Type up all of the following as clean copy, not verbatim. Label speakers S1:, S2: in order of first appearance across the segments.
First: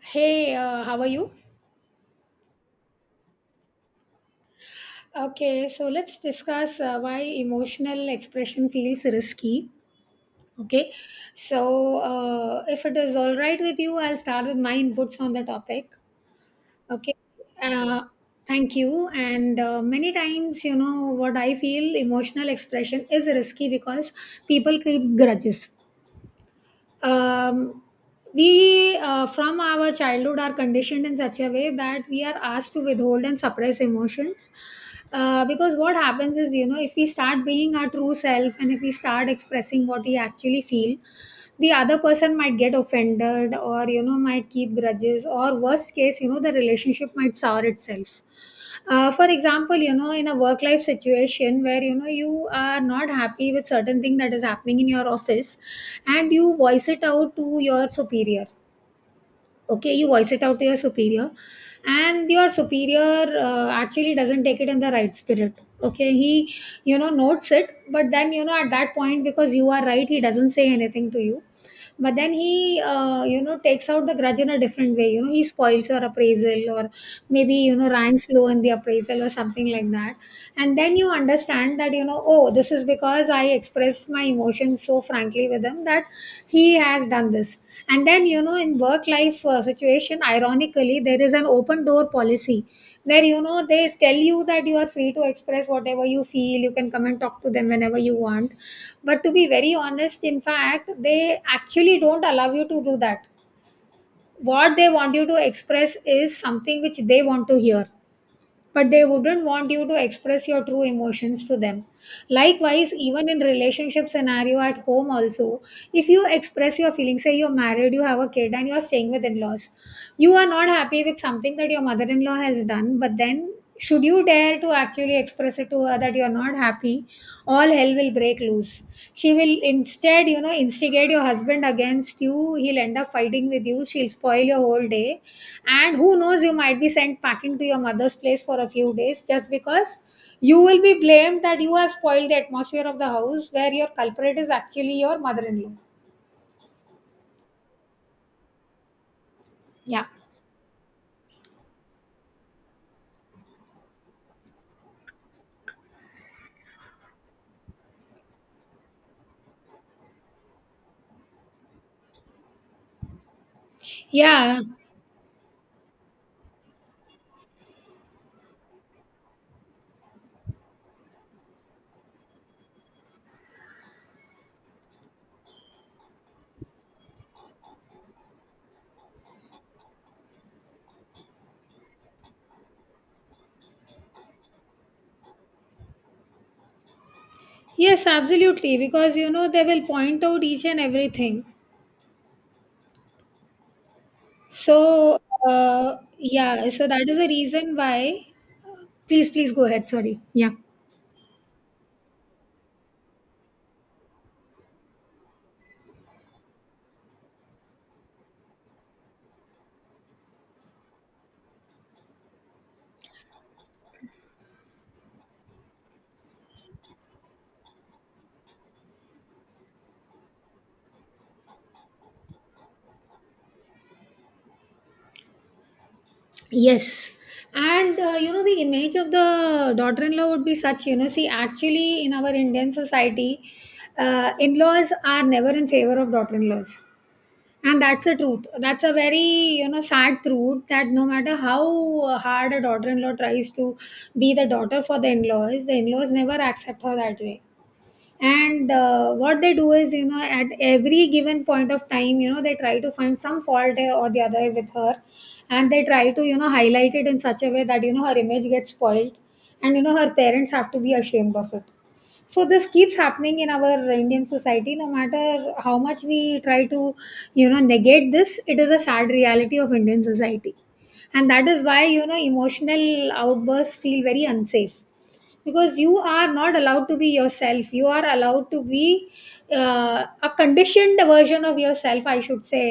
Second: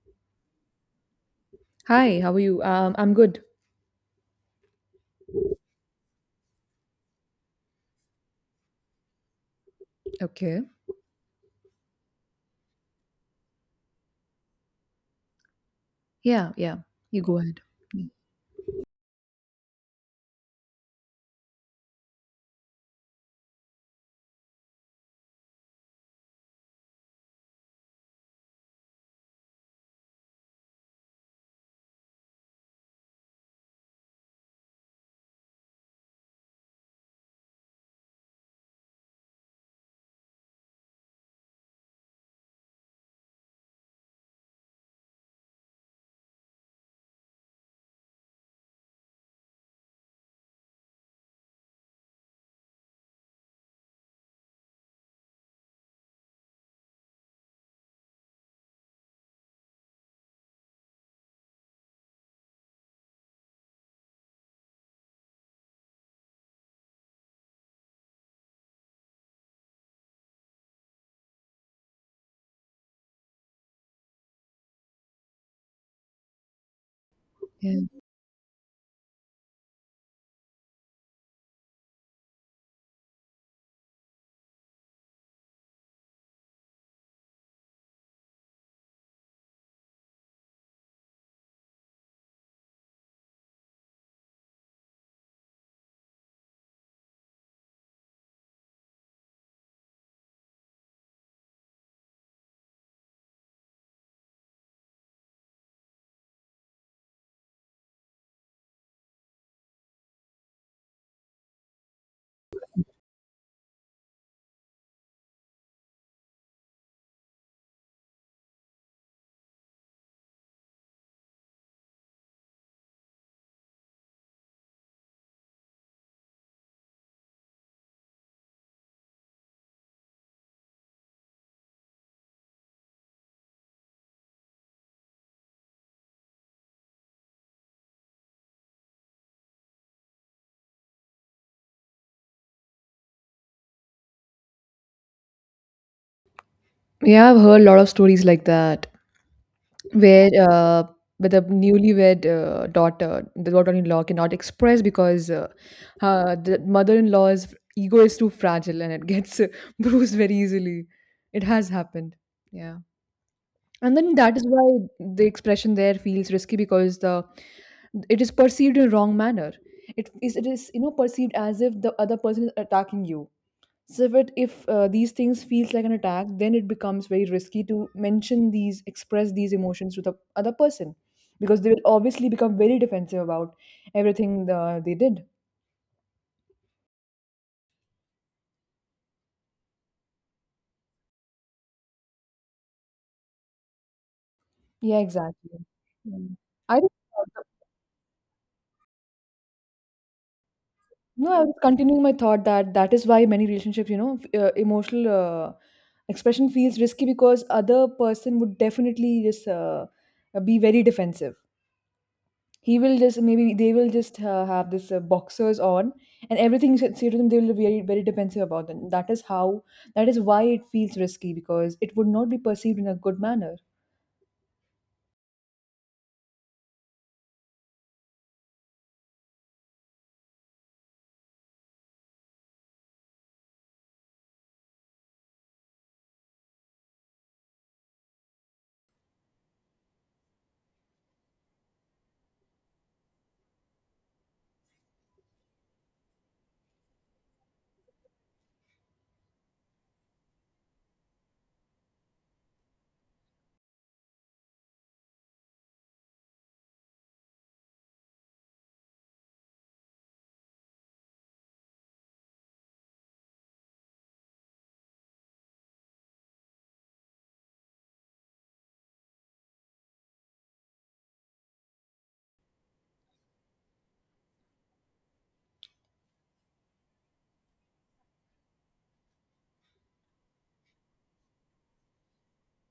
S1: How are you?
S2: Hi, how are you? I'm good.
S1: Okay, so let's discuss why emotional expression feels risky.
S2: Okay.
S1: Okay, if it is all right with you, I'll start with my inputs on the topic.
S2: Yeah, yeah.
S1: Okay,
S2: You go ahead.
S1: uh, Thank you. And Many times, what I feel emotional expression is risky because people keep grudges. Um, we From our childhood are conditioned in such a way that we are asked to withhold and suppress emotions, because what happens is, you know, if we start being our true self, and if we start expressing what we actually feel, the other person might get offended, or, you know, might keep grudges, or worst case, you know, the relationship might sour itself. For example, you know, in a work life situation where, you know, you are not happy with certain thing that is happening in your office, and you voice it out to your superior. Okay, you voice it out to your superior, and your superior actually doesn't take it in the right spirit. Okay, he, you know, notes it, but then, you know, at that point, because you are right, he doesn't say anything to you, but then he, you know, takes out the grudge in a different way. You know, he spoils your appraisal, or maybe, you
S2: Yeah,
S1: know, ranks low in the appraisal or something like that. And then you understand that, you know, oh, this is because I expressed my emotions so frankly with him that he has done this. And then, you know, in work life situation, ironically, there is an open door policy where, you know, they tell you that you are free to express whatever you feel, you can come and talk to them whenever you want. But to be very honest, in fact, they actually don't allow you to do that. What they want you to express is something which they want to hear, but they wouldn't want you to express your true emotions to them. Likewise, even in relationship scenario at home also, if you express your feelings, say you're married, you have a kid, and you're staying with in-laws, you are not happy with something that your mother-in-law has done, but then should you dare to actually express it to her that you're not happy, all hell will break loose. She will instead, you know, instigate your husband against you, he'll end up fighting with you, she'll spoil your whole day, and who knows, you might be sent packing to your mother's place for a few days just because you will be blamed that you have spoiled the atmosphere of the house, where your culprit is actually your mother in law.
S2: yeah, I've heard a lot of stories like that,
S1: Yeah.
S2: where uh, where the newlywed the daughter-in-law cannot express because the mother-in-law's ego is too fragile and it gets bruised very easily. It has happened. Yeah. And then that is
S1: Yeah.
S2: why the expression there feels risky because the it is perceived in a wrong manner. It is perceived as if the other person is attacking you. So if these things feels like an attack, then it becomes very risky to mention these, express these emotions to the other person, because they will obviously become very defensive about everything they did.
S1: Yes, absolutely. Because, you know, they will point out each and everything.
S2: Yeah,
S1: So,
S2: exactly. Mm.
S1: yeah.
S2: I
S1: So
S2: just,
S1: that is the reason why. Please, please go ahead. Sorry. Yeah.
S2: no, I was continuing my thought that that is why many relationships, emotional expression feels risky because other person would definitely just be very defensive. He will just maybe they will just have this boxers on, and everything you should say to them, they will be very, very defensive about them. That is why it feels risky because it would not be perceived in a good manner.
S1: Yes. And you know, the image of the daughter in law would be such, you know, see, actually, in our Indian society, in laws are never in favor of daughter in laws. And that's the truth. That's a very, you know, sad truth that no matter how hard a daughter in law tries to be the daughter for the in laws never accept her that way. And what they do is, you know, at every given point of time, you know, they try to find some fault, or the other with her, and they try to, you know, highlight it in such a way that, you know, her image gets spoiled, and, you know, her parents have to be ashamed of it. So this keeps happening in our Indian society. No matter how much we try to, you know, negate this, it is a sad reality of Indian society. And that is why, you know, emotional outbursts feel very unsafe, because you are not allowed to be yourself. You are allowed to be a conditioned version of yourself, I should say,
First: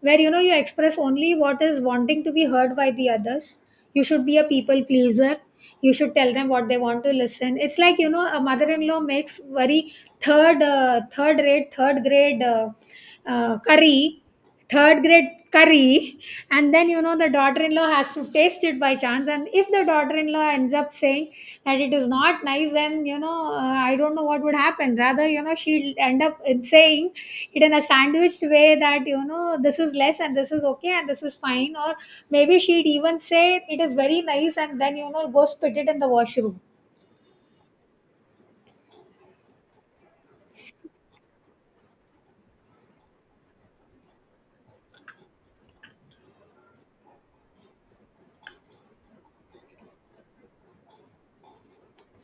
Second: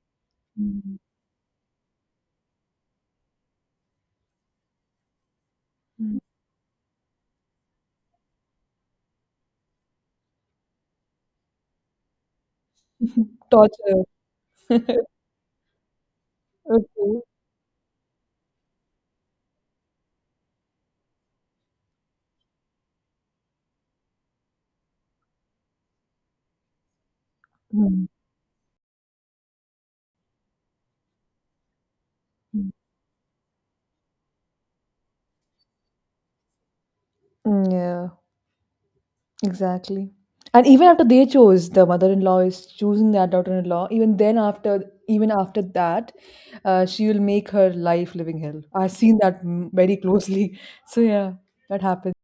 S1: where, you know, you
S2: Mm.
S1: express only what is wanting to be heard by the others. You should be a people pleaser. You should
S2: Mm.
S1: tell them what they want to listen. It's like, you know, a mother-in-law makes very third rate, third grade,
S2: torture
S1: curry, third grade curry. And then, you know,
S2: Okay.
S1: the daughter-in-law has to taste it by chance, and if the daughter-in-law ends up saying that it is not nice, then, you know, I don't know what would happen. Rather, you know, she'll end up in saying it in a
S2: Mm.
S1: sandwiched way that, you know, this is less, and this is okay, and this is fine, or maybe
S2: Mm.
S1: she'd even say it is very nice, and then, you know, go spit it in the washroom.
S2: Mm, yeah, exactly. And even after they chose the mother-in-law is choosing that daughter-in-law, even after that, she will make her life living hell. I've seen that very closely so yeah, that happens.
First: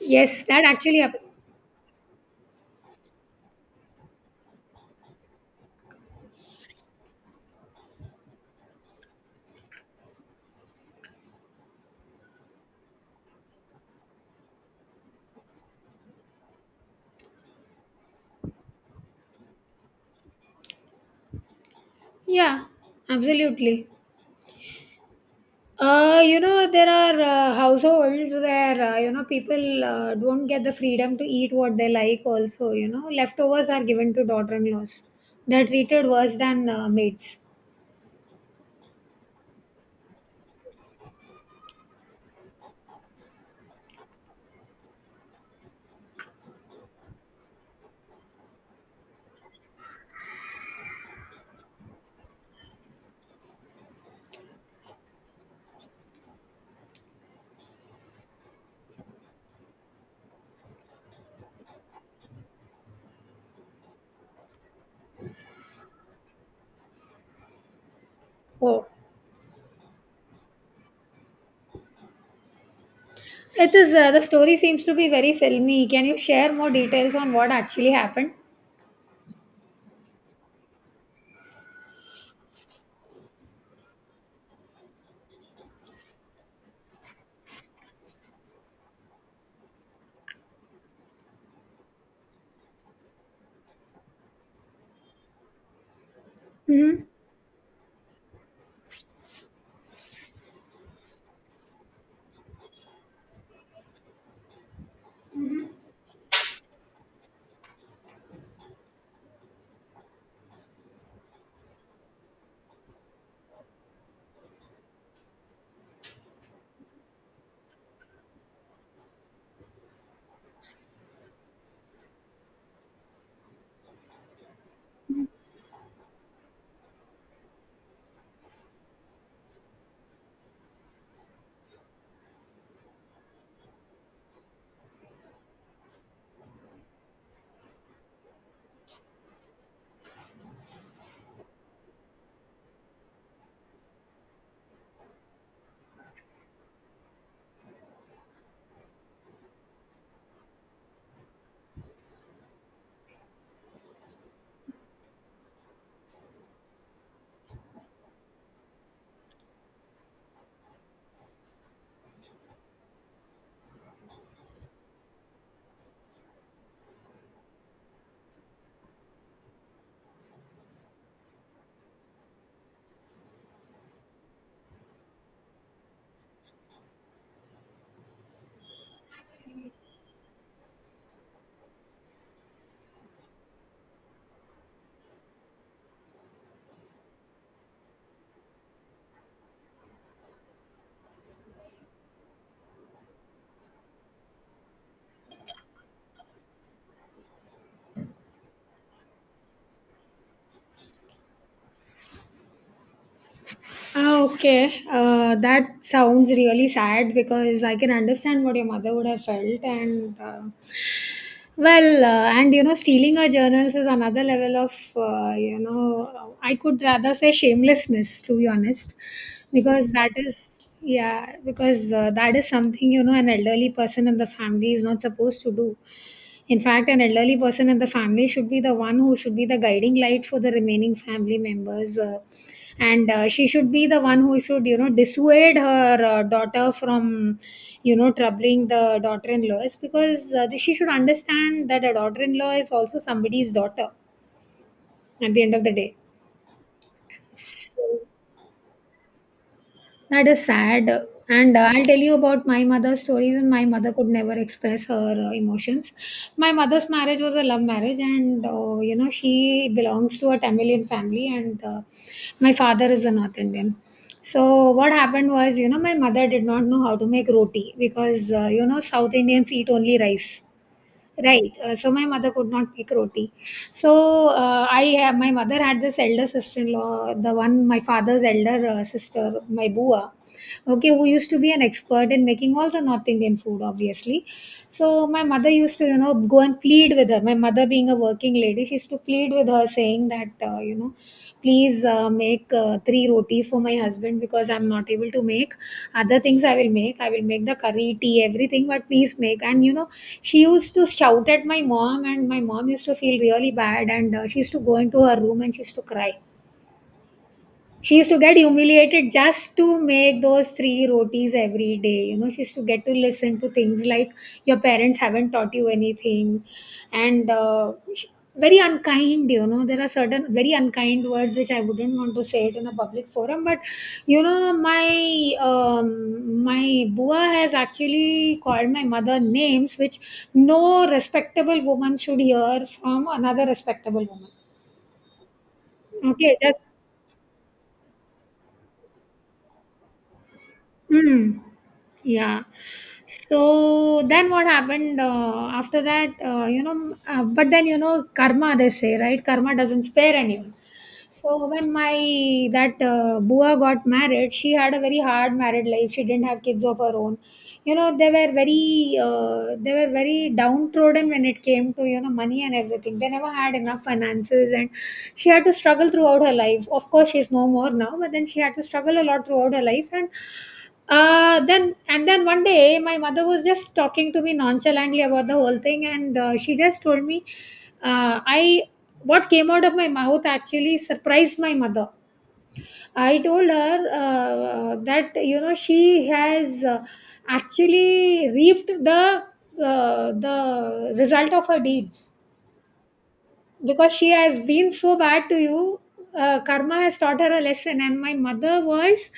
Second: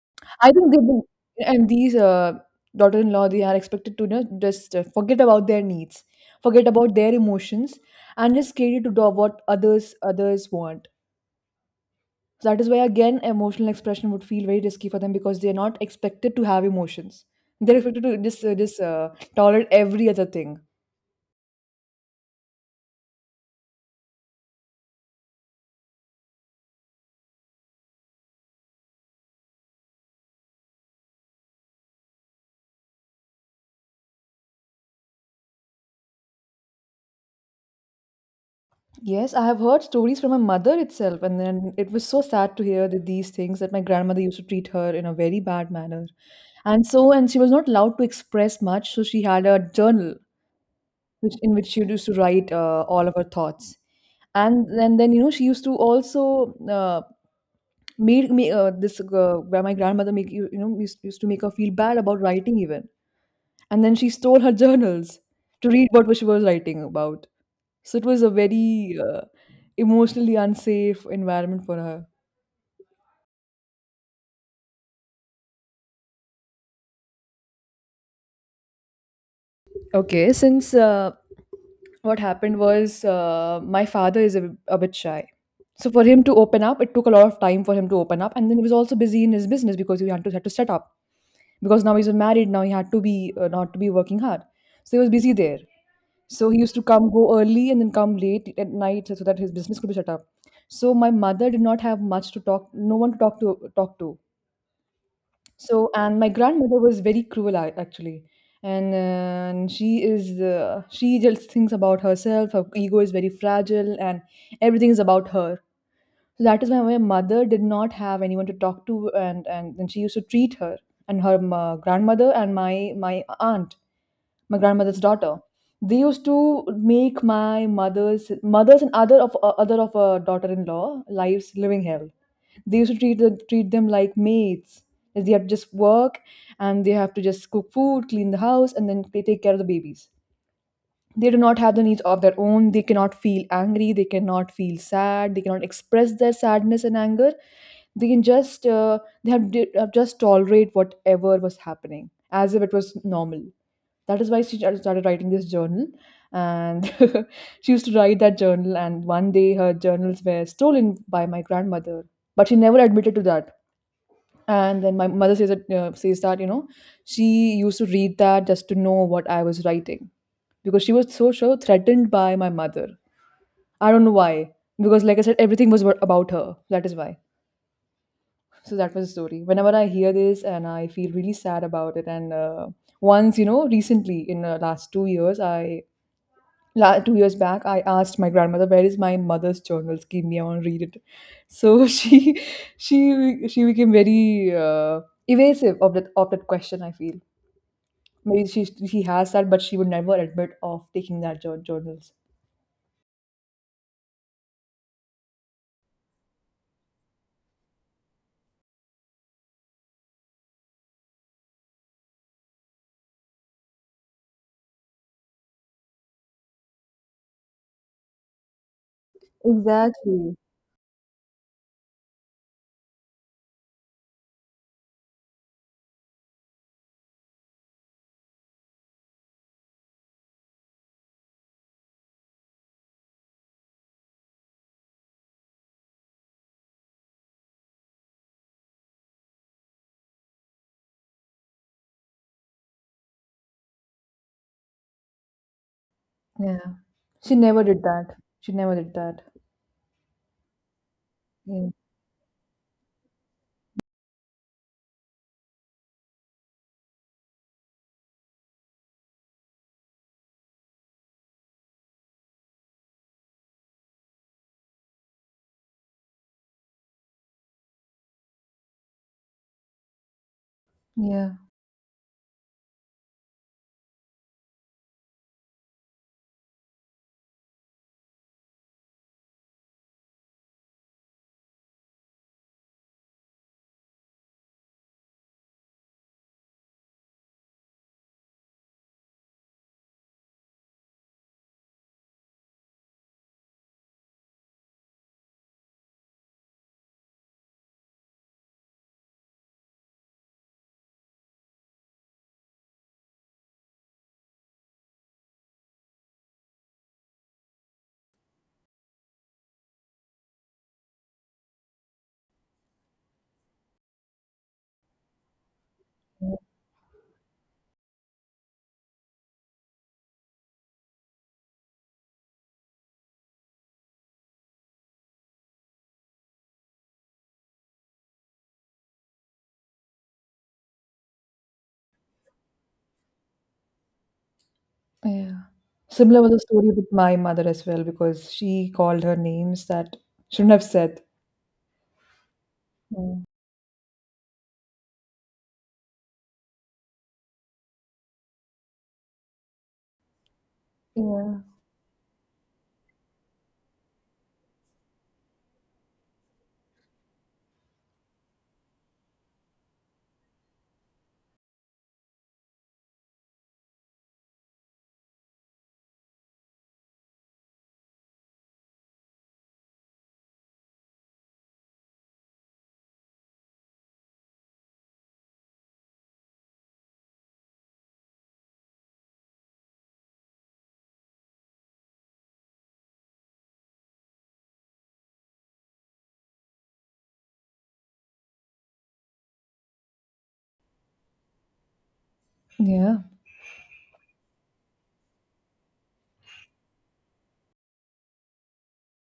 S1: Yes,
S2: I
S1: that
S2: think they
S1: actually
S2: will,
S1: happened.
S2: and these daughter-in-law, they are expected to, you know, just forget about their needs, forget about their emotions, and just cater to do what others want. So that is why again, emotional expression would feel very risky for them because they are not expected to have emotions. They're expected to just tolerate every other thing.
S1: Yeah, absolutely. You know, there are households where, you know, people don't get the freedom to eat what they like, also. You know, leftovers are given to daughter in laws. They're treated worse than maids.
S2: Yes, I have heard stories from my mother itself, and then it was so sad to hear that these things, that my grandmother used to treat her in a very bad manner. And she was not allowed to express much, so she had a journal which in which she used to write all of her thoughts. And then, she used to also made me this where my grandmother make you you know used to make her feel bad about writing even. And then she stole her journals to read what she was writing about. So it was a
S1: Oh.
S2: very emotionally unsafe environment for her.
S1: It is, the story seems to be very filmy. Can you share more details on what actually happened?
S2: Okay, since what happened was, my father is a bit shy. So for him to open up, it took a lot of time for him to open up, and then he was also busy in his business because he had to set up because now he's married. Now he had to be, not to be, working hard, so he was busy there. So he used to
S1: Mm-hmm.
S2: come go early and then come late at night so that his business could be shut up. So my mother did not have much to talk, no one to talk to. So and my grandmother was very cruel, actually, and she just thinks about herself. Her ego is very fragile, and everything is about her. So that is why my mother did not have anyone to talk to, and then she used to treat her, and her grandmother and my aunt, my grandmother's daughter. They used to make my mother's mothers and other of her daughter-in-law lives living hell. They used to treat them like maids. They have to just work, and they have to just cook food, clean the house, and then they take care of the babies. They do not have the needs of their own. They cannot feel angry, they cannot feel sad, they cannot express their sadness and anger. They can just they have di- just tolerate whatever was happening as if it was normal. That is why she started writing this journal, and she used to write that journal, and one day her journals were stolen by my grandmother, but she never admitted to that. And then my mother says that, you know, she used to read that just to know what I was writing, because she was so so threatened by my mother. I don't know why, because like I said, everything was about her, that is why. So that was the story. Whenever I hear this, and I feel really sad about it. And once, recently, in the last 2 years, I 2 years back I asked my grandmother, where is my mother's journals, give me, I want to read it. So she she became very uh, evasive of that question, I feel. Maybe she has that, but she would never admit of taking that journals.
S1: Ah, okay. That sounds really sad, because I can understand what your mother would have felt, and well, and you know, stealing our journals is another level of, you know, I could rather say shamelessness, to be honest, because that
S2: Exactly.
S1: is, yeah, because that is something, you know, an elderly person in the family is not supposed to do. In fact, an elderly person in the family should be the one who should be the guiding light for the remaining family members. And She should be the one who should, you know, dissuade her daughter from, you know, troubling the daughter-in-law, is because she should understand that a daughter-in-law is also somebody's daughter at the end of the day.
S2: Yeah, she never did that. She never did that.
S1: That is sad. And
S2: Yeah,
S1: I'll tell you about my mother's stories, and my mother could never express her emotions. My mother's marriage was a love marriage, and you know, she belongs to a Tamilian family, and my father is a North Indian. So, what happened was, you know, my mother did not know how to make roti because, you know, South Indians eat only rice.
S2: yeah,
S1: Right. So my mother could not make roti. My mother had this elder sister-in-law, the one my father's elder sister, my bua, okay, who used to be an expert in making all the North Indian food, obviously. So my mother used to, you know, go and plead with her. My mother, being a working lady, she used to plead with her, saying that, you know, please make three rotis for my husband, because I'm not able to make other things. I will make the curry, tea, everything, but please make. And you know, she used to shout at my mom, and my mom used to feel really bad, and she used to go into her room and she used to cry. She used to get humiliated just to make those three rotis every day. You know, she used to get to listen to things like, your parents haven't taught you anything, and uh, sh- very unkind. You know, there are certain very unkind words which I wouldn't want to say it in a public forum. But you know, my my bua has actually called my mother names which no respectable woman should hear from another respectable woman.
S2: yeah, similar was
S1: Okay,
S2: the
S1: just.
S2: story with my mother as well, because she called her names that shouldn't have said.
S1: Hmm. Yeah.
S2: Mm.
S1: So then what happened after that? You know, but then you know, karma they say, right? Karma doesn't spare anyone.
S2: Yeah,
S1: So when my that Bua got married, she had a very hard married life. She didn't have kids of her own. You know, they were very downtrodden when it came to, you know, money and everything. They never had enough finances, and she had to struggle throughout her life. Of course, she's no more now, but then she had to struggle a lot throughout her life. And then one day, my mother was just talking to me nonchalantly about the whole thing, and she just told me, I what came out of my mouth actually surprised my mother. I told her, that you know, she has, actually reaped the, the result of her deeds,
S2: yeah.
S1: because she has been so bad to you. Karma has taught her a lesson, and my mother was,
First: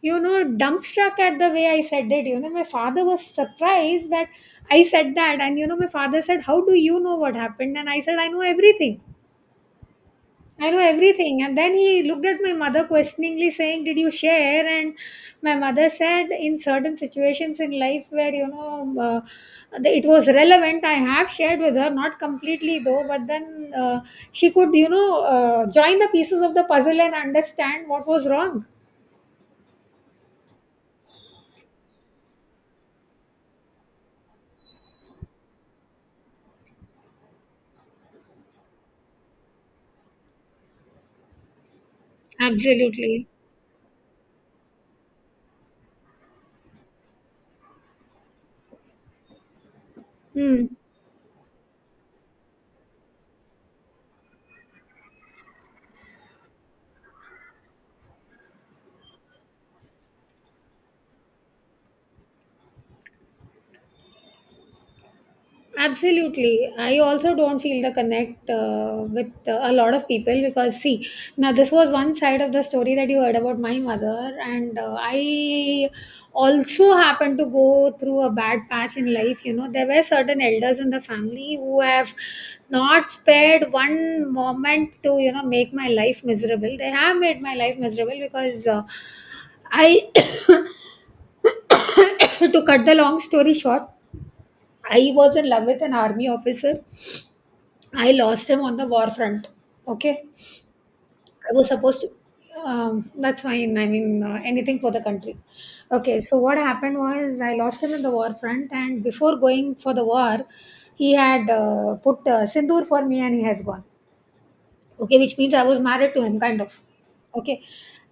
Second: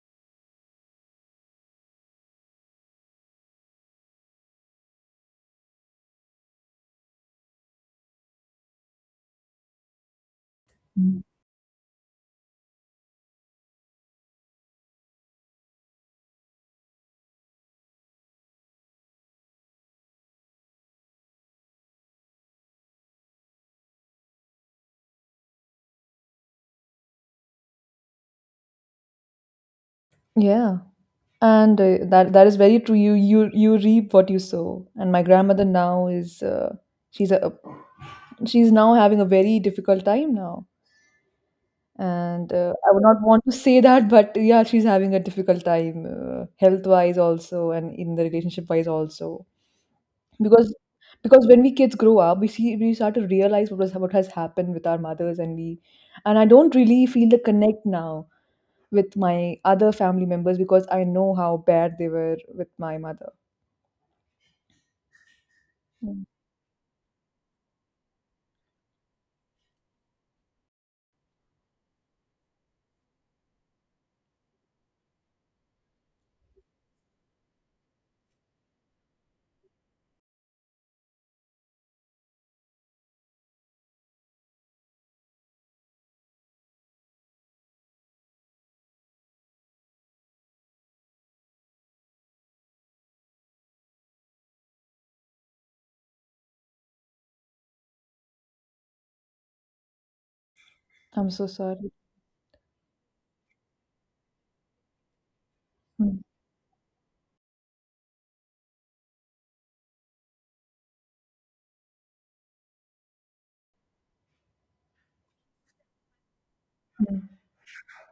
S1: you know, dumbstruck at the way I said it. You know, my father was surprised that I said that, and you know, my father said, "How do you know what happened?" And I said, "I know everything." I know
S2: Mm.
S1: everything. And then he looked at my mother questioningly, saying, "Did you share?" And my mother said, "In certain situations in life where, it was relevant, I have shared with her, not completely though, but then she could, join the pieces of the puzzle and understand what was wrong."
S2: Yeah. And that is very true. You reap what you sow. And my grandmother now is she's a she's now having a very difficult time now. And I would not
S1: Absolutely.
S2: want to say that, but yeah, she's having a difficult time, health wise also, and in the relationship wise also.
S1: Hmm.
S2: Because because when we kids grow up, we start to realize what has happened with our mothers, and we and I don't really feel the connect now with my other family members because I know how bad they were with my mother. Mm.
S1: Absolutely. I also don't feel the connect with a lot of people because, see, now this was one side of the story that you heard about my mother, and I also happened to go through a bad patch in life. You know, there were certain elders in the family who have not spared one moment to, you know, make my life miserable. They have made my life miserable because I, to cut the long story short, I was in love with an army officer. I lost him on the war front. Okay,
S2: I'm so
S1: I was
S2: sorry.
S1: supposed to. That's fine. I mean, anything for the country. Okay,
S2: Mm,
S1: so what happened was I lost him in the war front, and before going for the war, he had put sindoor for me, and he has gone. Okay, which means I was married to him, kind of.
S2: mm.
S1: Okay,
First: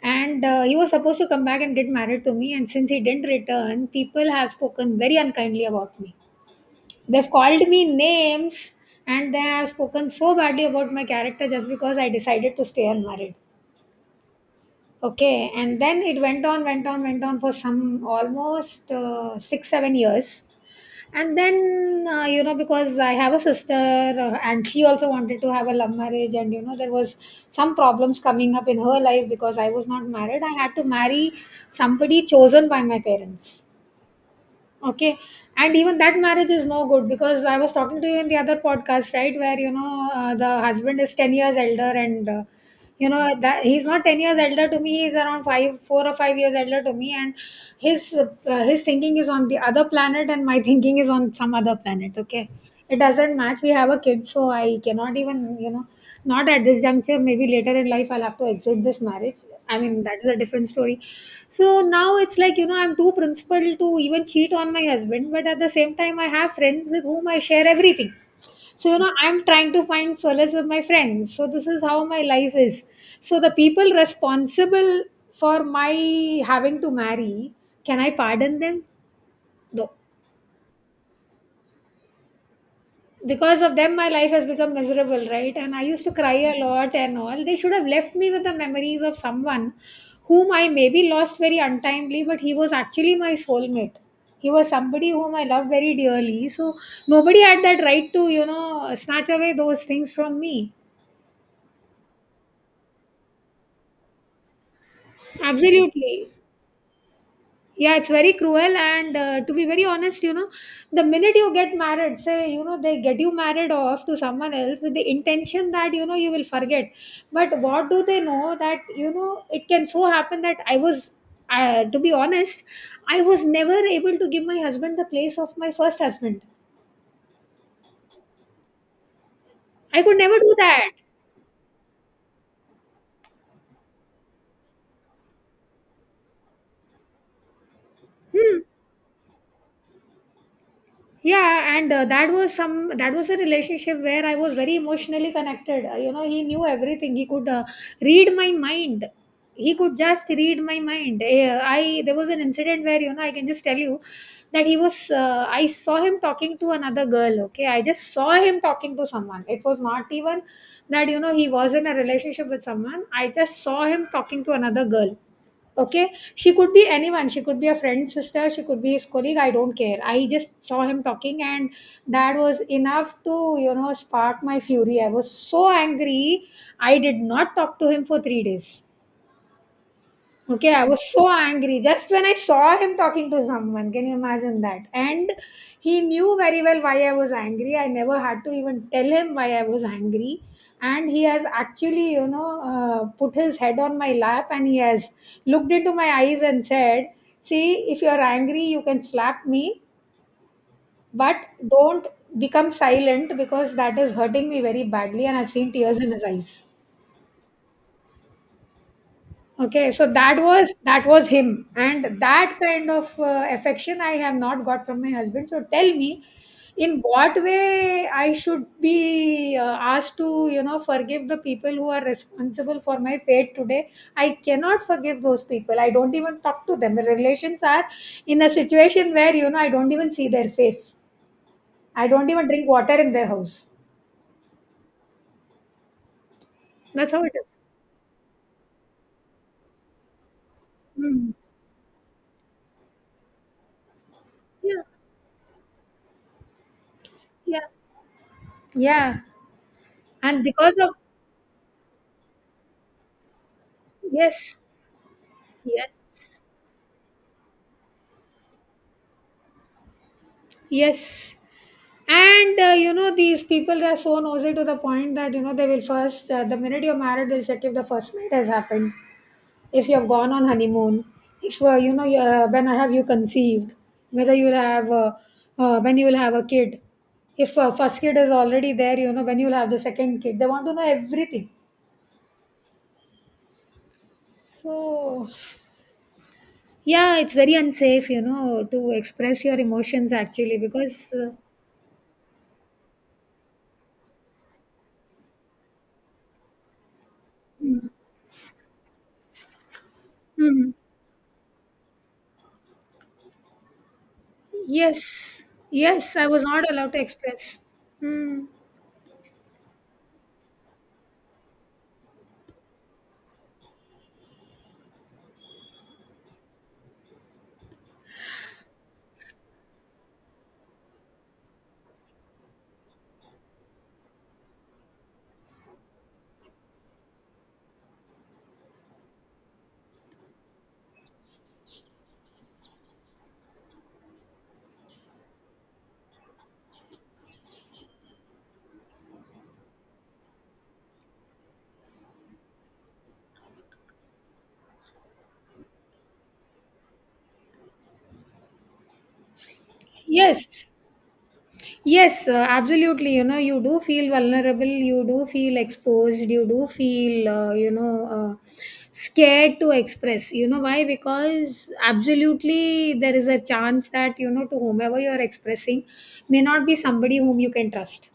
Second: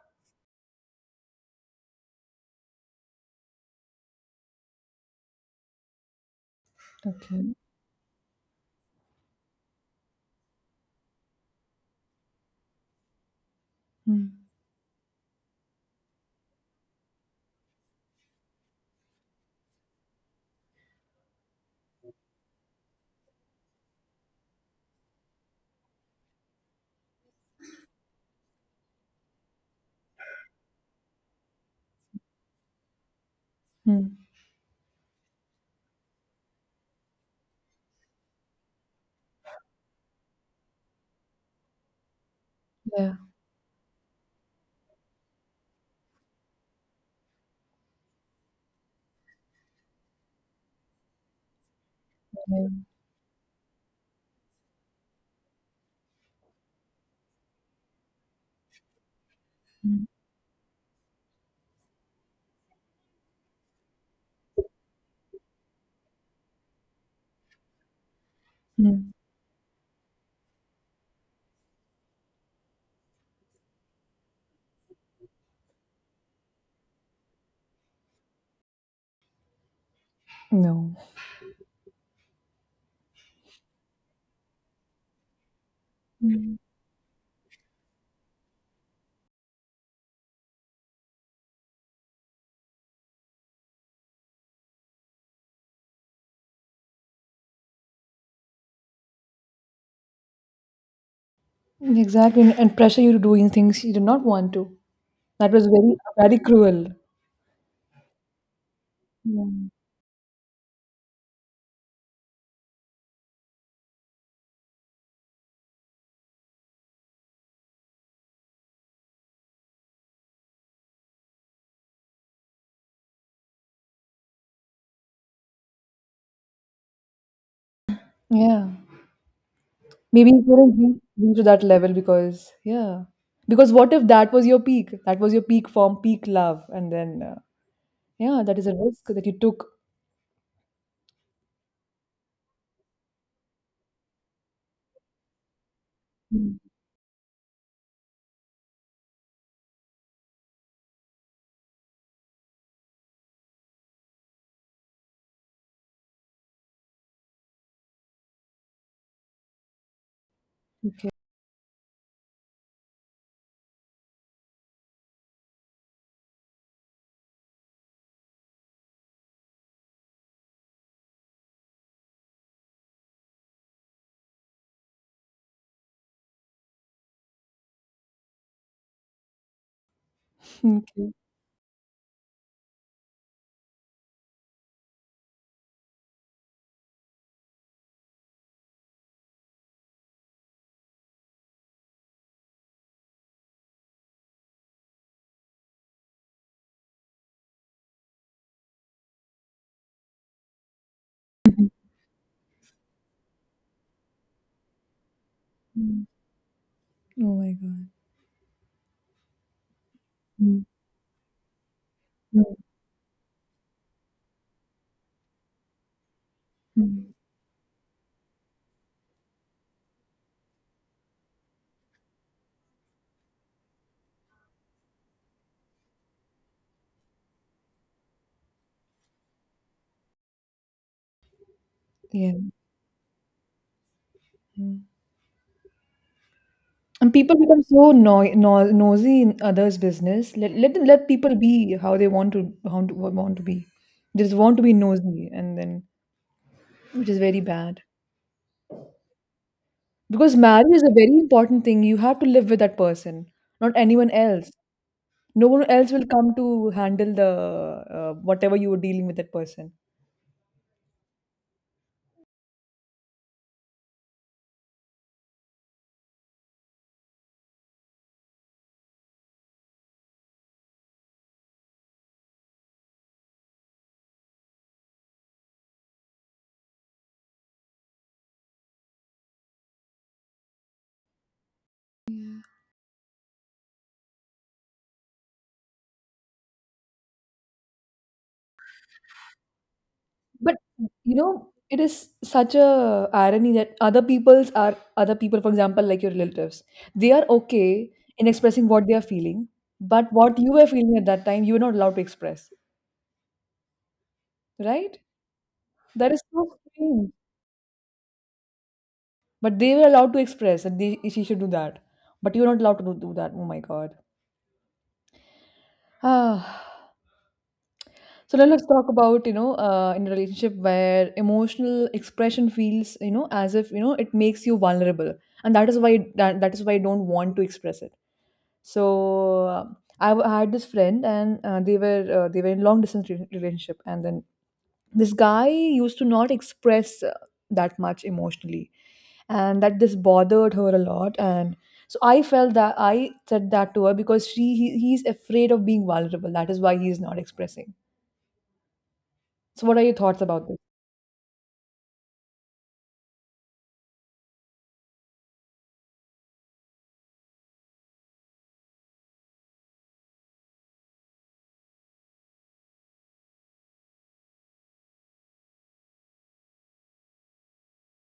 S1: and he was supposed to come back and get married to me, and since he didn't return, people have spoken very unkindly about me. They've
S2: Okay.
S1: called me names, and they have spoken so badly about my character just because I decided to stay unmarried.
S2: Mm,
S1: Okay, and then it went on, went on, went on for some almost 6, 7 years. And then, you know, because I have a sister and she also wanted to have a love marriage, and you know, there was some problems coming up in her life because I was not married. I had to marry somebody chosen by my parents.
S2: mm.
S1: Okay, and even that marriage is no good because I was talking to you in the other podcast, right, where you know, the husband is 10 years elder, and you
S2: Yeah.
S1: know that he's not 10 years elder to me, he's around 5 4 or 5 years elder to me, and his thinking is on the other planet and my thinking is on some other planet. Okay,
S2: Yeah,
S1: it doesn't match. We have a kid, so I cannot even, you know, not at this juncture, maybe later in life I'll have to exit this marriage. I mean,
S2: mm,
S1: that is a different story. So now it's like, you know, I'm too principled to even cheat on my husband, but at the same time I have friends with whom I share everything. So you
S2: mm.
S1: know, I'm trying to find solace with my friends. So this is how my life is. So the people responsible for my having to marry, can I pardon them? No.
S2: No.
S1: Because of them my life has become miserable, right? And I used to cry
S2: Mm.
S1: a lot and all. They should have left me with the memories of someone whom I maybe lost very untimely, but he was actually my soulmate. He was somebody whom I love very dearly. So nobody had that right to, you know, snatch away those things from me.
S2: Exactly. And pressure you to doing things you did not want to. That was very,
S1: Absolutely.
S2: very cruel.
S1: Yeah, it's very cruel. And to be
S2: Yeah.
S1: very honest, you know, the minute you get married, say, you know, they get you married off to someone else with the intention that, you know, you will forget. But what do they know that, you know, it can so happen that I was, to be honest, I was never able to give my husband the place of my first husband.
S2: Yeah.
S1: I could
S2: Maybe
S1: never
S2: you
S1: do
S2: couldn't
S1: that.
S2: reach to that level, because yeah. Because what if that was your peak? That was your peak form, peak love. And then, yeah, that
S1: Hmm.
S2: is a risk that you took.
S1: Yeah, and that was a relationship where I was very emotionally connected. You know, he knew everything. He could read my mind, he could just read my mind. Eh, I There was an incident where you know I can just tell you that he was I saw him talking to another girl. Okay, I just saw him talking to someone. It was not even that you know he was in a relationship with someone, I just saw him talking to another girl. Okay? She could be anyone. She could be a friend's sister. She could be his colleague. I don't care. I just saw him talking, and that was enough to, you know, spark my fury. I was so angry. I did not talk to him for 3 days. Okay, I was
S2: Okay.
S1: so angry just when I saw him talking to someone. Can you imagine that? And he knew very well why I was angry. I never had to even tell him why I was angry. And he has actually, you know, put his head on my lap and he has looked into my eyes and said, "See, if you're angry, you can slap me, but don't become silent, because that is hurting me very badly." And I've seen tears
S2: Mm.
S1: in his eyes.
S2: Oh my God.
S1: Okay, so that
S2: Mm,
S1: was that was him, and
S2: mm,
S1: that kind of affection I have not got from my husband. So tell me, in
S2: mm.
S1: what way I should be asked to, you know, forgive the people who are responsible for my fate today? I cannot forgive those people. I don't even talk to them. My relations are in a situation where you know I don't even see their face. I don't even
S2: Yeah.
S1: drink water in their house.
S2: Mm.
S1: That's
S2: And
S1: how it
S2: people
S1: is.
S2: become so no, no, nosy in others' business. Let them let
S1: Mm.
S2: people be how they want to, want to be. They just want to be
S1: Yeah,
S2: nosy, and then which is very
S1: yeah,
S2: bad,
S1: yeah.
S2: because
S1: And
S2: marriage
S1: because
S2: is
S1: of,
S2: a very important thing. You have to live with that person, not anyone else.
S1: yes,
S2: No one else
S1: yes.
S2: will come to handle the whatever you were dealing with that person.
S1: Yes, and you know these people, they are so nosy to the point that you know they will first, the minute you're married, they'll check if the first night has happened, if you have gone on honeymoon, if you know when have you conceived, whether you'll have when you'll have a kid, if first kid is already there, you know when you'll have the second kid. They want to know everything. So yeah, it's very unsafe, you know, to express your emotions
S2: But
S1: actually because.
S2: you know, it is such a irony that other people, for example, like your relatives, they are okay in expressing what they are feeling, but what you were
S1: Hmm.
S2: feeling at that time, you were not allowed to express, right?
S1: Yes,
S2: That
S1: yes,
S2: is
S1: I was
S2: so
S1: not allowed to
S2: strange.
S1: express. Hmm.
S2: But they were allowed to express, and they, she should do that, but you were not allowed to do, do that. Oh my God. Ah. So now let's talk about, you know, in a relationship where emotional expression feels, you know, as if, you know, it makes you vulnerable. And that is why that is why I don't want to express it. So I had this friend, and they were in long distance relationship, and then this guy used to not express that much emotionally, and that this bothered her a lot. And so I felt that, I said that to her, because he's afraid of being vulnerable. That is why he is not expressing. So what are your thoughts about this?
S1: Yes, yes, absolutely. You know, you do feel vulnerable, you do feel exposed, you do feel, you know, uh, scared to express. You know why? Because absolutely there is a chance that, you know, to whomever you're expressing may not be somebody whom you can trust.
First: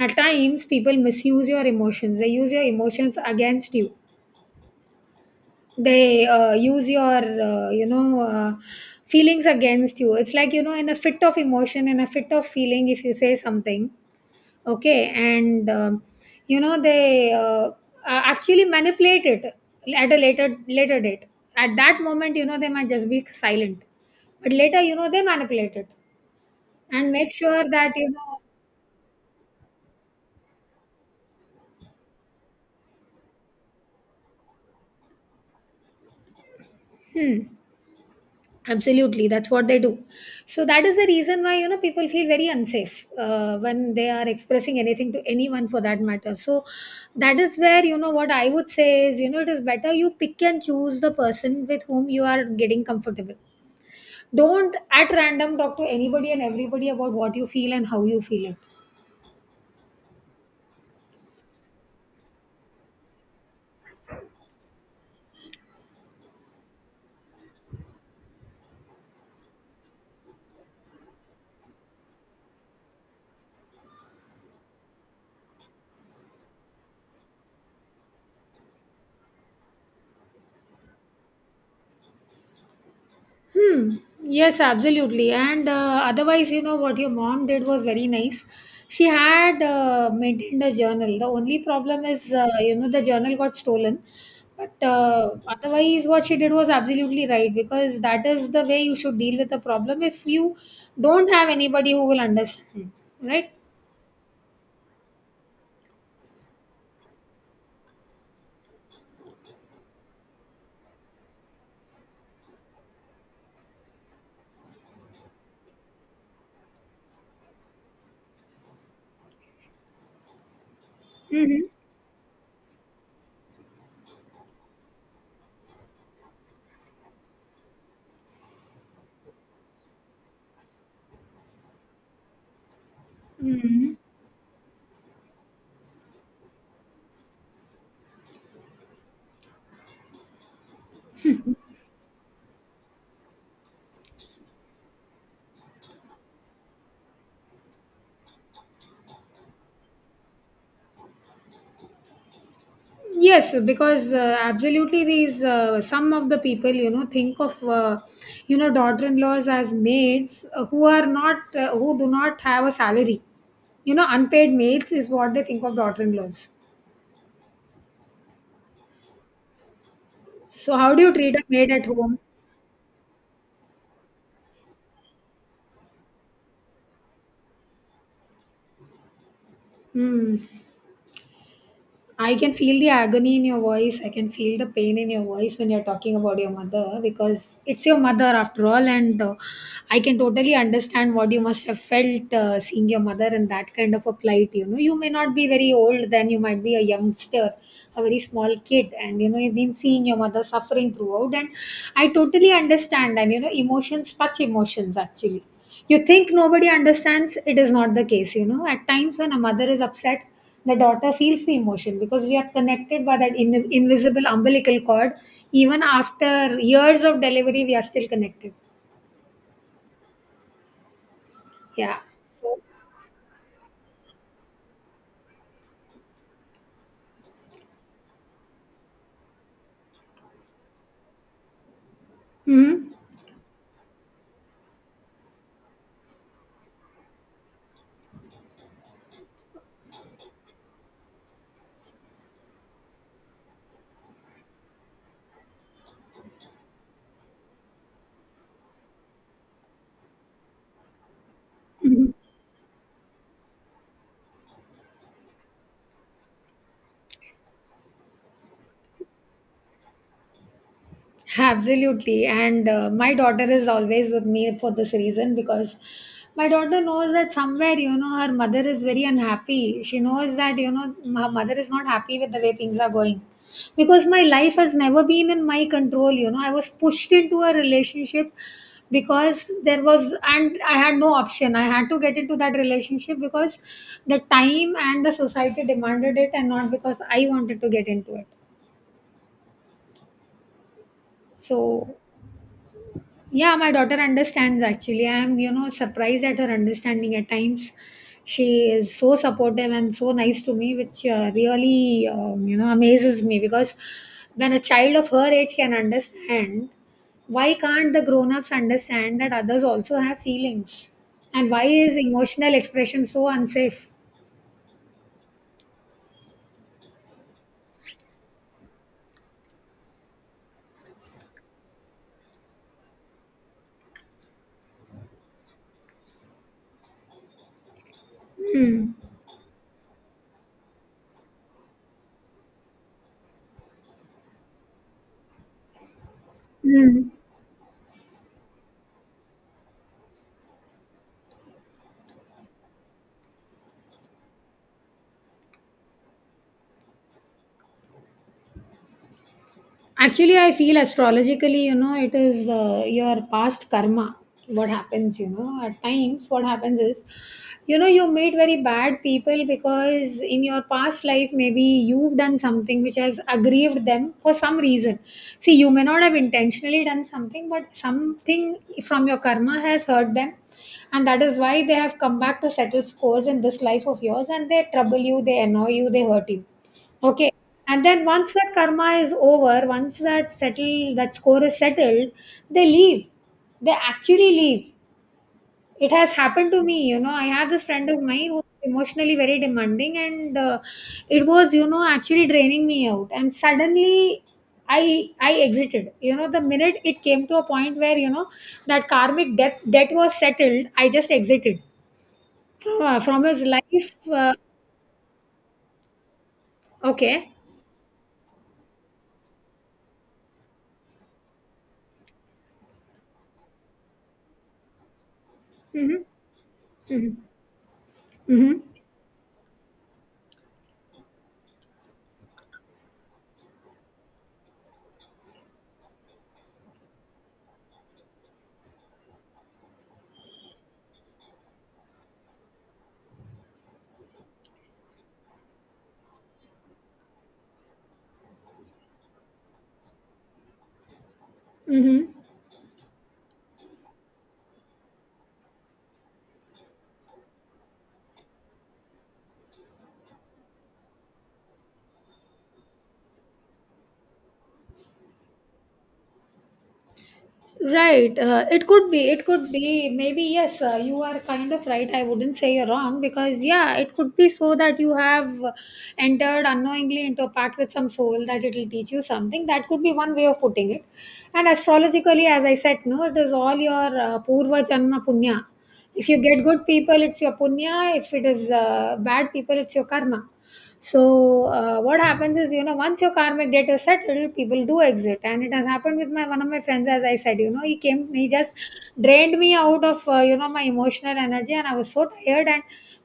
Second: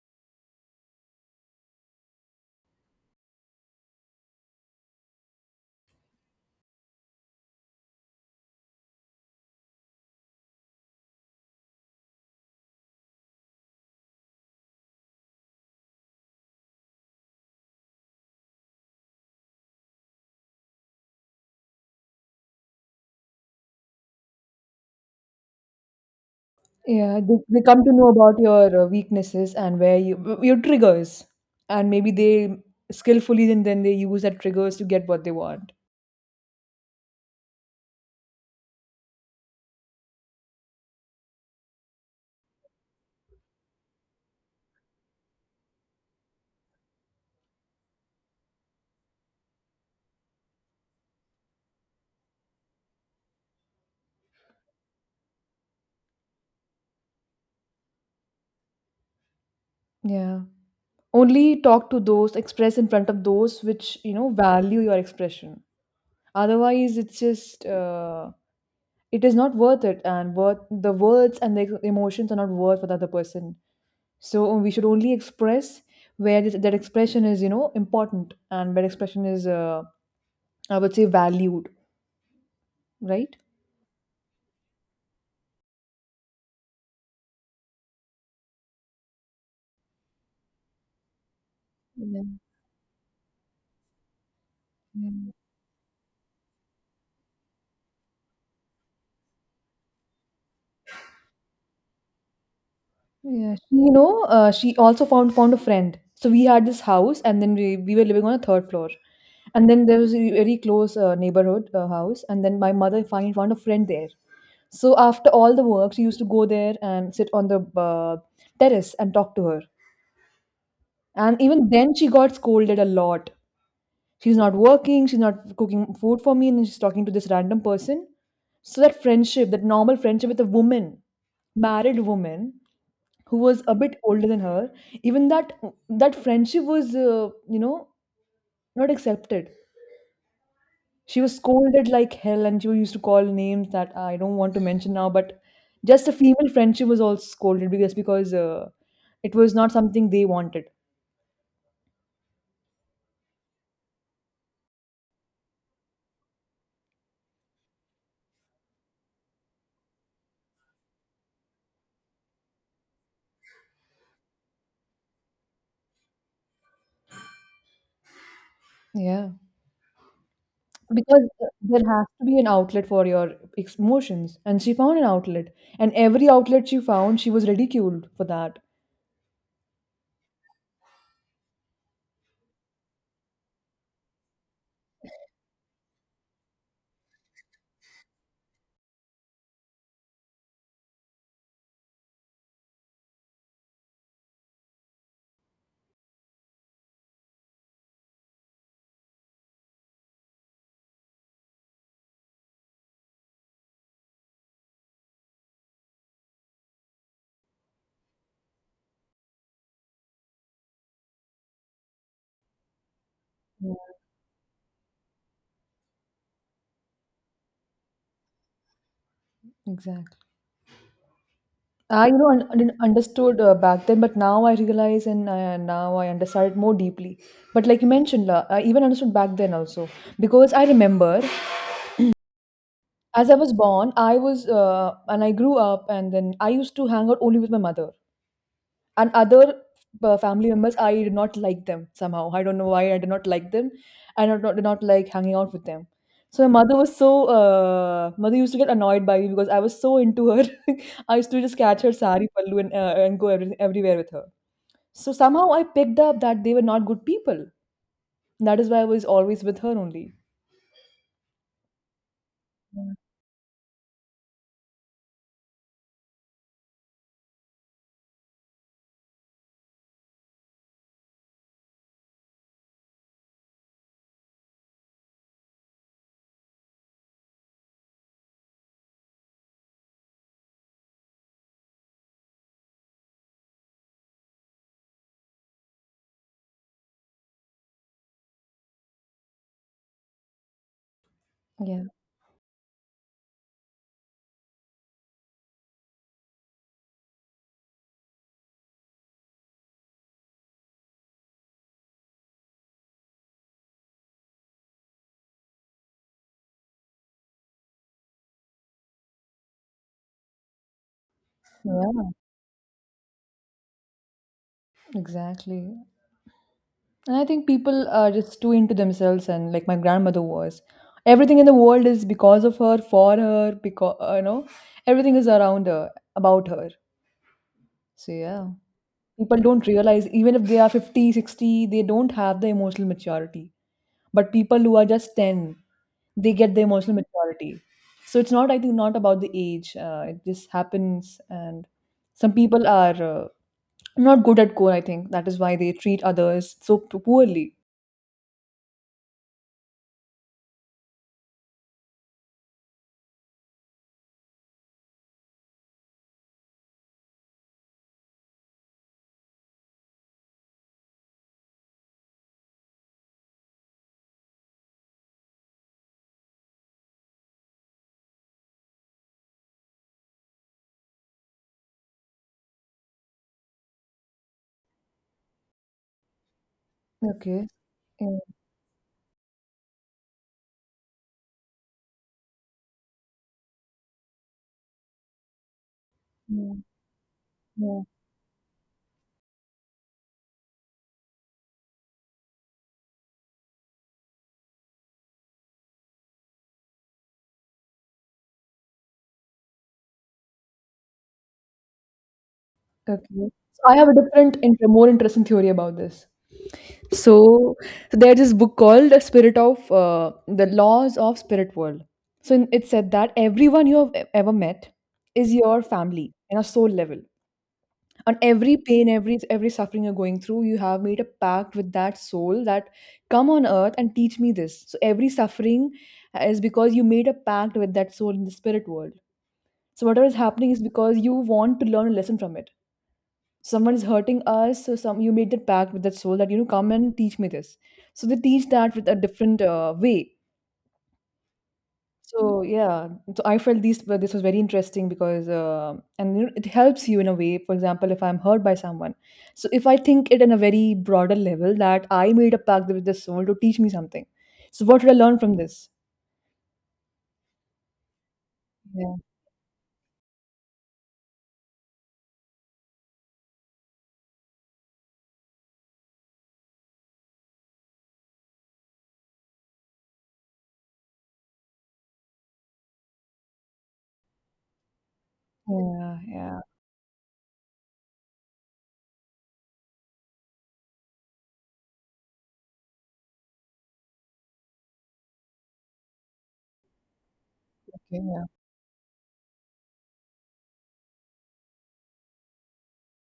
S1: At times, people misuse your emotions, they use your emotions against you. They use your feelings against you. It's like, you know, in a fit of emotion, in a fit of feeling, if you say something, okay, and you know they actually manipulate it at a later date. At that moment, you know, they might just be silent, but later, you know, they manipulate it and
S2: Yeah,
S1: make
S2: they
S1: sure
S2: come
S1: that
S2: to know
S1: you
S2: about
S1: know.
S2: your weaknesses and where your triggers, and maybe they skillfully and then they use that triggers to get what they want.
S1: Absolutely, that's what they do. So that is the reason why you know people feel very unsafe when they are expressing anything to anyone, for that matter. So that is where, you know, what I would say is, you know, it is better you pick and choose the person with whom you are getting comfortable. Don't at random talk to anybody and everybody about what you feel and how you feel it.
S2: Yeah. Only talk to those, express in front of those which value your expression. Otherwise, it's just, it is not worth it. And the words and the emotions are not worth for the other person. So we should only express where that expression is important, and where expression is, I would say, valued, right?
S1: Hmm. Yes, absolutely. And otherwise, you know, what your mom did was very nice. She had maintained a journal. The only problem
S2: Yeah,
S1: is, you know, the journal got stolen. But
S2: yeah,
S1: otherwise, what she did was absolutely right because that is the way you should deal with a problem if you don't have anybody who will understand, right?
S2: yeah. You know, she also found a friend. So we had this house, and then we were living on a third floor, and then there was a very close neighborhood house, and then my mother finally found a friend there. So after all the work, she used to go there and sit on the uh, terrace and talk to her. And even then, she got scolded a lot. She's not working, she's not cooking food for me, and then she's talking to this random person. So that friendship, that normal friendship with a woman, married woman, who was a
S1: Mm-hmm.
S2: bit older than her, even that, that friendship was you know not accepted. She was scolded like hell, and she used to call names that I don't want to mention now. But just a female friendship was also scolded, because it was not something they wanted.
S1: Yes, because absolutely, these some of the people, you know, think of you know, daughter-in-laws as maids, who are not, who do not have a salary. You know, unpaid maids is what they think of daughter-in-laws.
S2: Yeah,
S1: So how do you
S2: because
S1: treat a maid at
S2: there has
S1: home?
S2: to be an outlet for your emotions, and she found an outlet, and every outlet she found, she was ridiculed for that.
S1: Hmm. I can feel the agony in your voice. I can feel the pain in your voice when you're talking about your mother because it's your mother after all. And I can totally understand what you must have felt seeing your mother in that kind of a plight. You know, you may not be very old, then you might be a youngster, a very small kid. And, you know, you've been seeing your mother suffering throughout. And I totally understand. And, you know, emotions touch emotions actually. You think nobody understands, it is not the case. You know, at times when a mother is upset, the daughter feels the emotion because we are connected by that in-
S2: Yeah,
S1: invisible umbilical cord. Even after years of delivery, we are still connected.
S2: exactly.
S1: Yeah.
S2: i you know un-
S1: So,
S2: un- understood uh, back then, but now I realize, and now I understand it more deeply. But like you mentioned la, I even understood back then also, because I remember,
S1: hmm.
S2: as I was born, I was and I grew up, and then I used to hang out only with my mother, and other family members. I did not like them, somehow. I don't know why I did not like them. I did not like hanging out with them. So my mother was so mother used to get annoyed by me because I was so into her. I used to just catch her sari pallu and go everywhere with her. So somehow I picked up that they were not good people. That is why I was always with her only.
S1: Absolutely. And my daughter is always with me for this reason because my daughter knows that somewhere, you know, her mother is very unhappy. She knows that, you know, her mother is not happy with the way things are going. Because my life has never been in my control, you know, I was pushed into a relationship because there was, and I had no option. I had to get into that relationship because the time and the society demanded it and not because I wanted to get into it.
S2: Yeah.
S1: So Yeah, my daughter understands actually. I'm surprised at her understanding at times. She is so supportive and so nice to me, which really, amazes me because when a child of her age can understand, why can't the grown ups understand that others also have feelings? And why is
S2: Yeah.
S1: emotional expression so unsafe?
S2: Exactly. And I think people are just too into themselves, and like my grandmother was. Everything in the world is because of her, for her, because, everything is around her, about her. So, yeah,
S1: Hmm.
S2: people don't realize, even if they are 50, 60, they don't have the emotional maturity. But people who are just 10, they get the emotional
S1: Hmm.
S2: maturity. So, it's not, I think, not about the age. It just happens. And some people are not good at core, I think. That is why they treat others so poorly.
S1: Actually, I feel astrologically, you know, it is your past karma. What happens, you know, at times, what happens is, you know, you meet very bad people because in your past life, maybe you've done something which has aggrieved them for some reason. See, you may not have intentionally done something, but something from your karma has hurt them. And that is why they have come back to settle scores in this life of yours and they trouble you, they annoy you, they hurt you. Okay.
S2: Okay.
S1: And then
S2: Yeah.
S1: once that karma is over, once that settle that score is settled, they leave. They actually leave. It has happened
S2: Yeah.
S1: to me. You know, I had this
S2: Yeah.
S1: friend of mine who was emotionally very demanding, and it was, you know, actually draining me out. And suddenly, I exited. You know, the minute it came to a point where, you know, that karmic debt was settled, I just exited
S2: Okay.
S1: from his
S2: So I have a
S1: life.
S2: more interesting theory about this.
S1: Okay.
S2: So, so there's this book called The Spirit of The Laws of Spirit World. So it said that everyone you have ever met is your
S1: Mm-hmm.
S2: family in a soul level.
S1: Mm-hmm.
S2: On every
S1: Mm-hmm.
S2: pain, every suffering you're going through, you have made a pact with that soul that come on earth and teach me this. So every suffering is because you made a pact with that soul in the spirit world. So whatever is happening is because you want to learn a lesson from it. Someone is hurting us, so some you made that pact with that soul that, you know, come and teach me this. So they teach that with a different way.
S1: Mm-hmm.
S2: So yeah, so I felt this was very interesting, because and you know, it helps you in a way. For example, if I'm hurt by someone, so if I think it in a very broader level that I made a pact with the soul to teach me something. So what should I learn from this?
S1: Right. It could
S2: Yeah,
S1: be. It could be. Maybe, yes, you are kind of right. I wouldn't say you're wrong because, yeah, it could be so that you have entered unknowingly into a pact with some soul that it'll teach you something. That could be one way of putting it. And astrologically, as I said, no, it is all your Purva Janma Punya.
S2: yeah,
S1: If you
S2: yeah,
S1: get good people, it's your punya. If it is bad people, it's your karma. So what happens is, you know, once your karmic debt is settled, people do exit. And it has happened with my one of my friends, as I said, you know, he
S2: okay,
S1: came,
S2: yeah.
S1: he just drained me out of you know, my emotional energy, and I was so tired. And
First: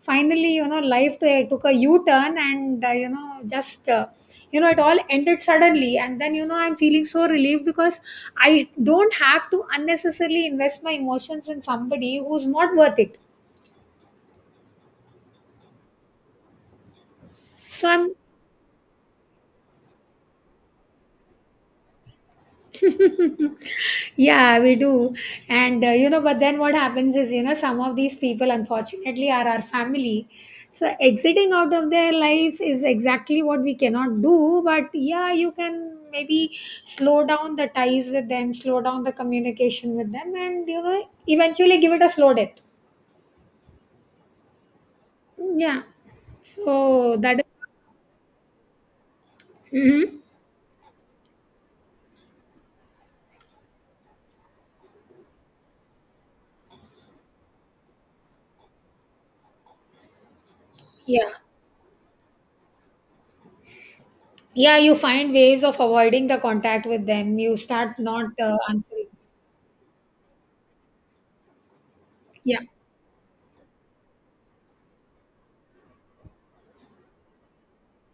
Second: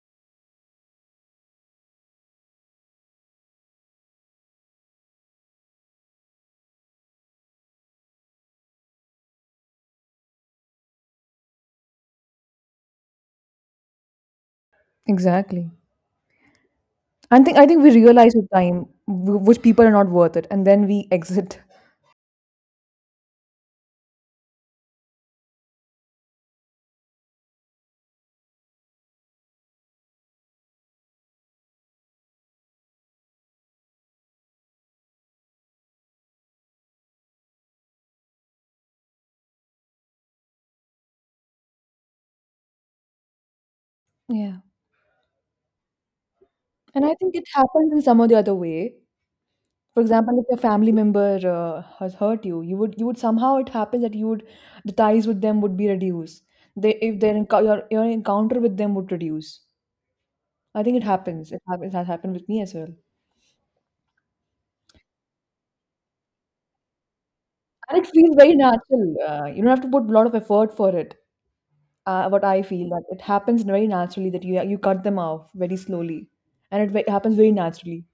S1: finally, you know, life took a u-turn and you know, just you know, it all ended suddenly. And then, you know, I'm feeling so relieved because I don't have to unnecessarily invest my emotions in somebody who's not worth it.
S2: Exactly. I think
S1: So
S2: we
S1: I'm,
S2: realize with time which people are not worth it, and then we exit.
S1: yeah, we do. And, you know, but then what happens is, you know, some of these people, unfortunately, are our family. So exiting out of their life is exactly what we cannot do. But yeah, you can maybe slow down the ties with them, slow down the communication with them, and, you know, eventually give it a slow death.
S2: Yeah,
S1: Mm, yeah.
S2: and I
S1: So
S2: think
S1: that.
S2: it happens in some or the other way. For
S1: Mm-hmm.
S2: example, if your family member has hurt you, you would somehow, it happens that you would, the ties with them would be reduced. They, if their your encounter with them would reduce. I think it
S1: Yeah.
S2: happens. It happens. It has happened with me as well,
S1: Yeah, you find ways of avoiding the contact with them. You
S2: and
S1: start
S2: it
S1: not
S2: feels very
S1: answering.
S2: natural. You don't have to put a lot of effort for it. What
S1: Yeah.
S2: I feel that it happens very naturally, that you cut them off very slowly, and it happens very naturally.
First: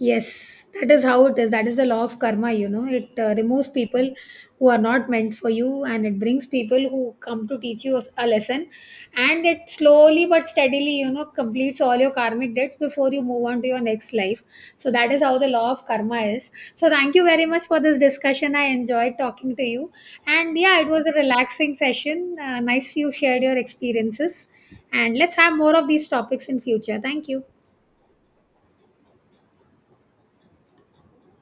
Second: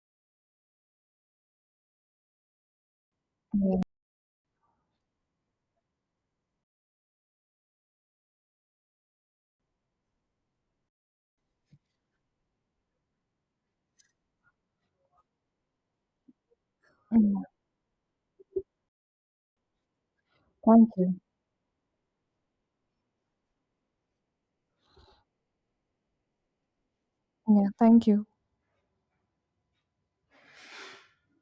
S1: Yes, that is how it is. That is the law of karma, you know. It removes
S2: Yeah.
S1: people who are not meant for you, and it brings people who come to teach you a lesson. And it slowly but steadily, you know, completes all your karmic debts before you move on to your next life. So that is how the law of karma is. So thank you
S2: Mm.
S1: very much for this discussion. I enjoyed talking to you. And yeah, it
S2: Thank
S1: was a
S2: you.
S1: relaxing session. Nice you shared your experiences. And let's have more of these topics in future. Thank you.
S2: Yeah. Thank you.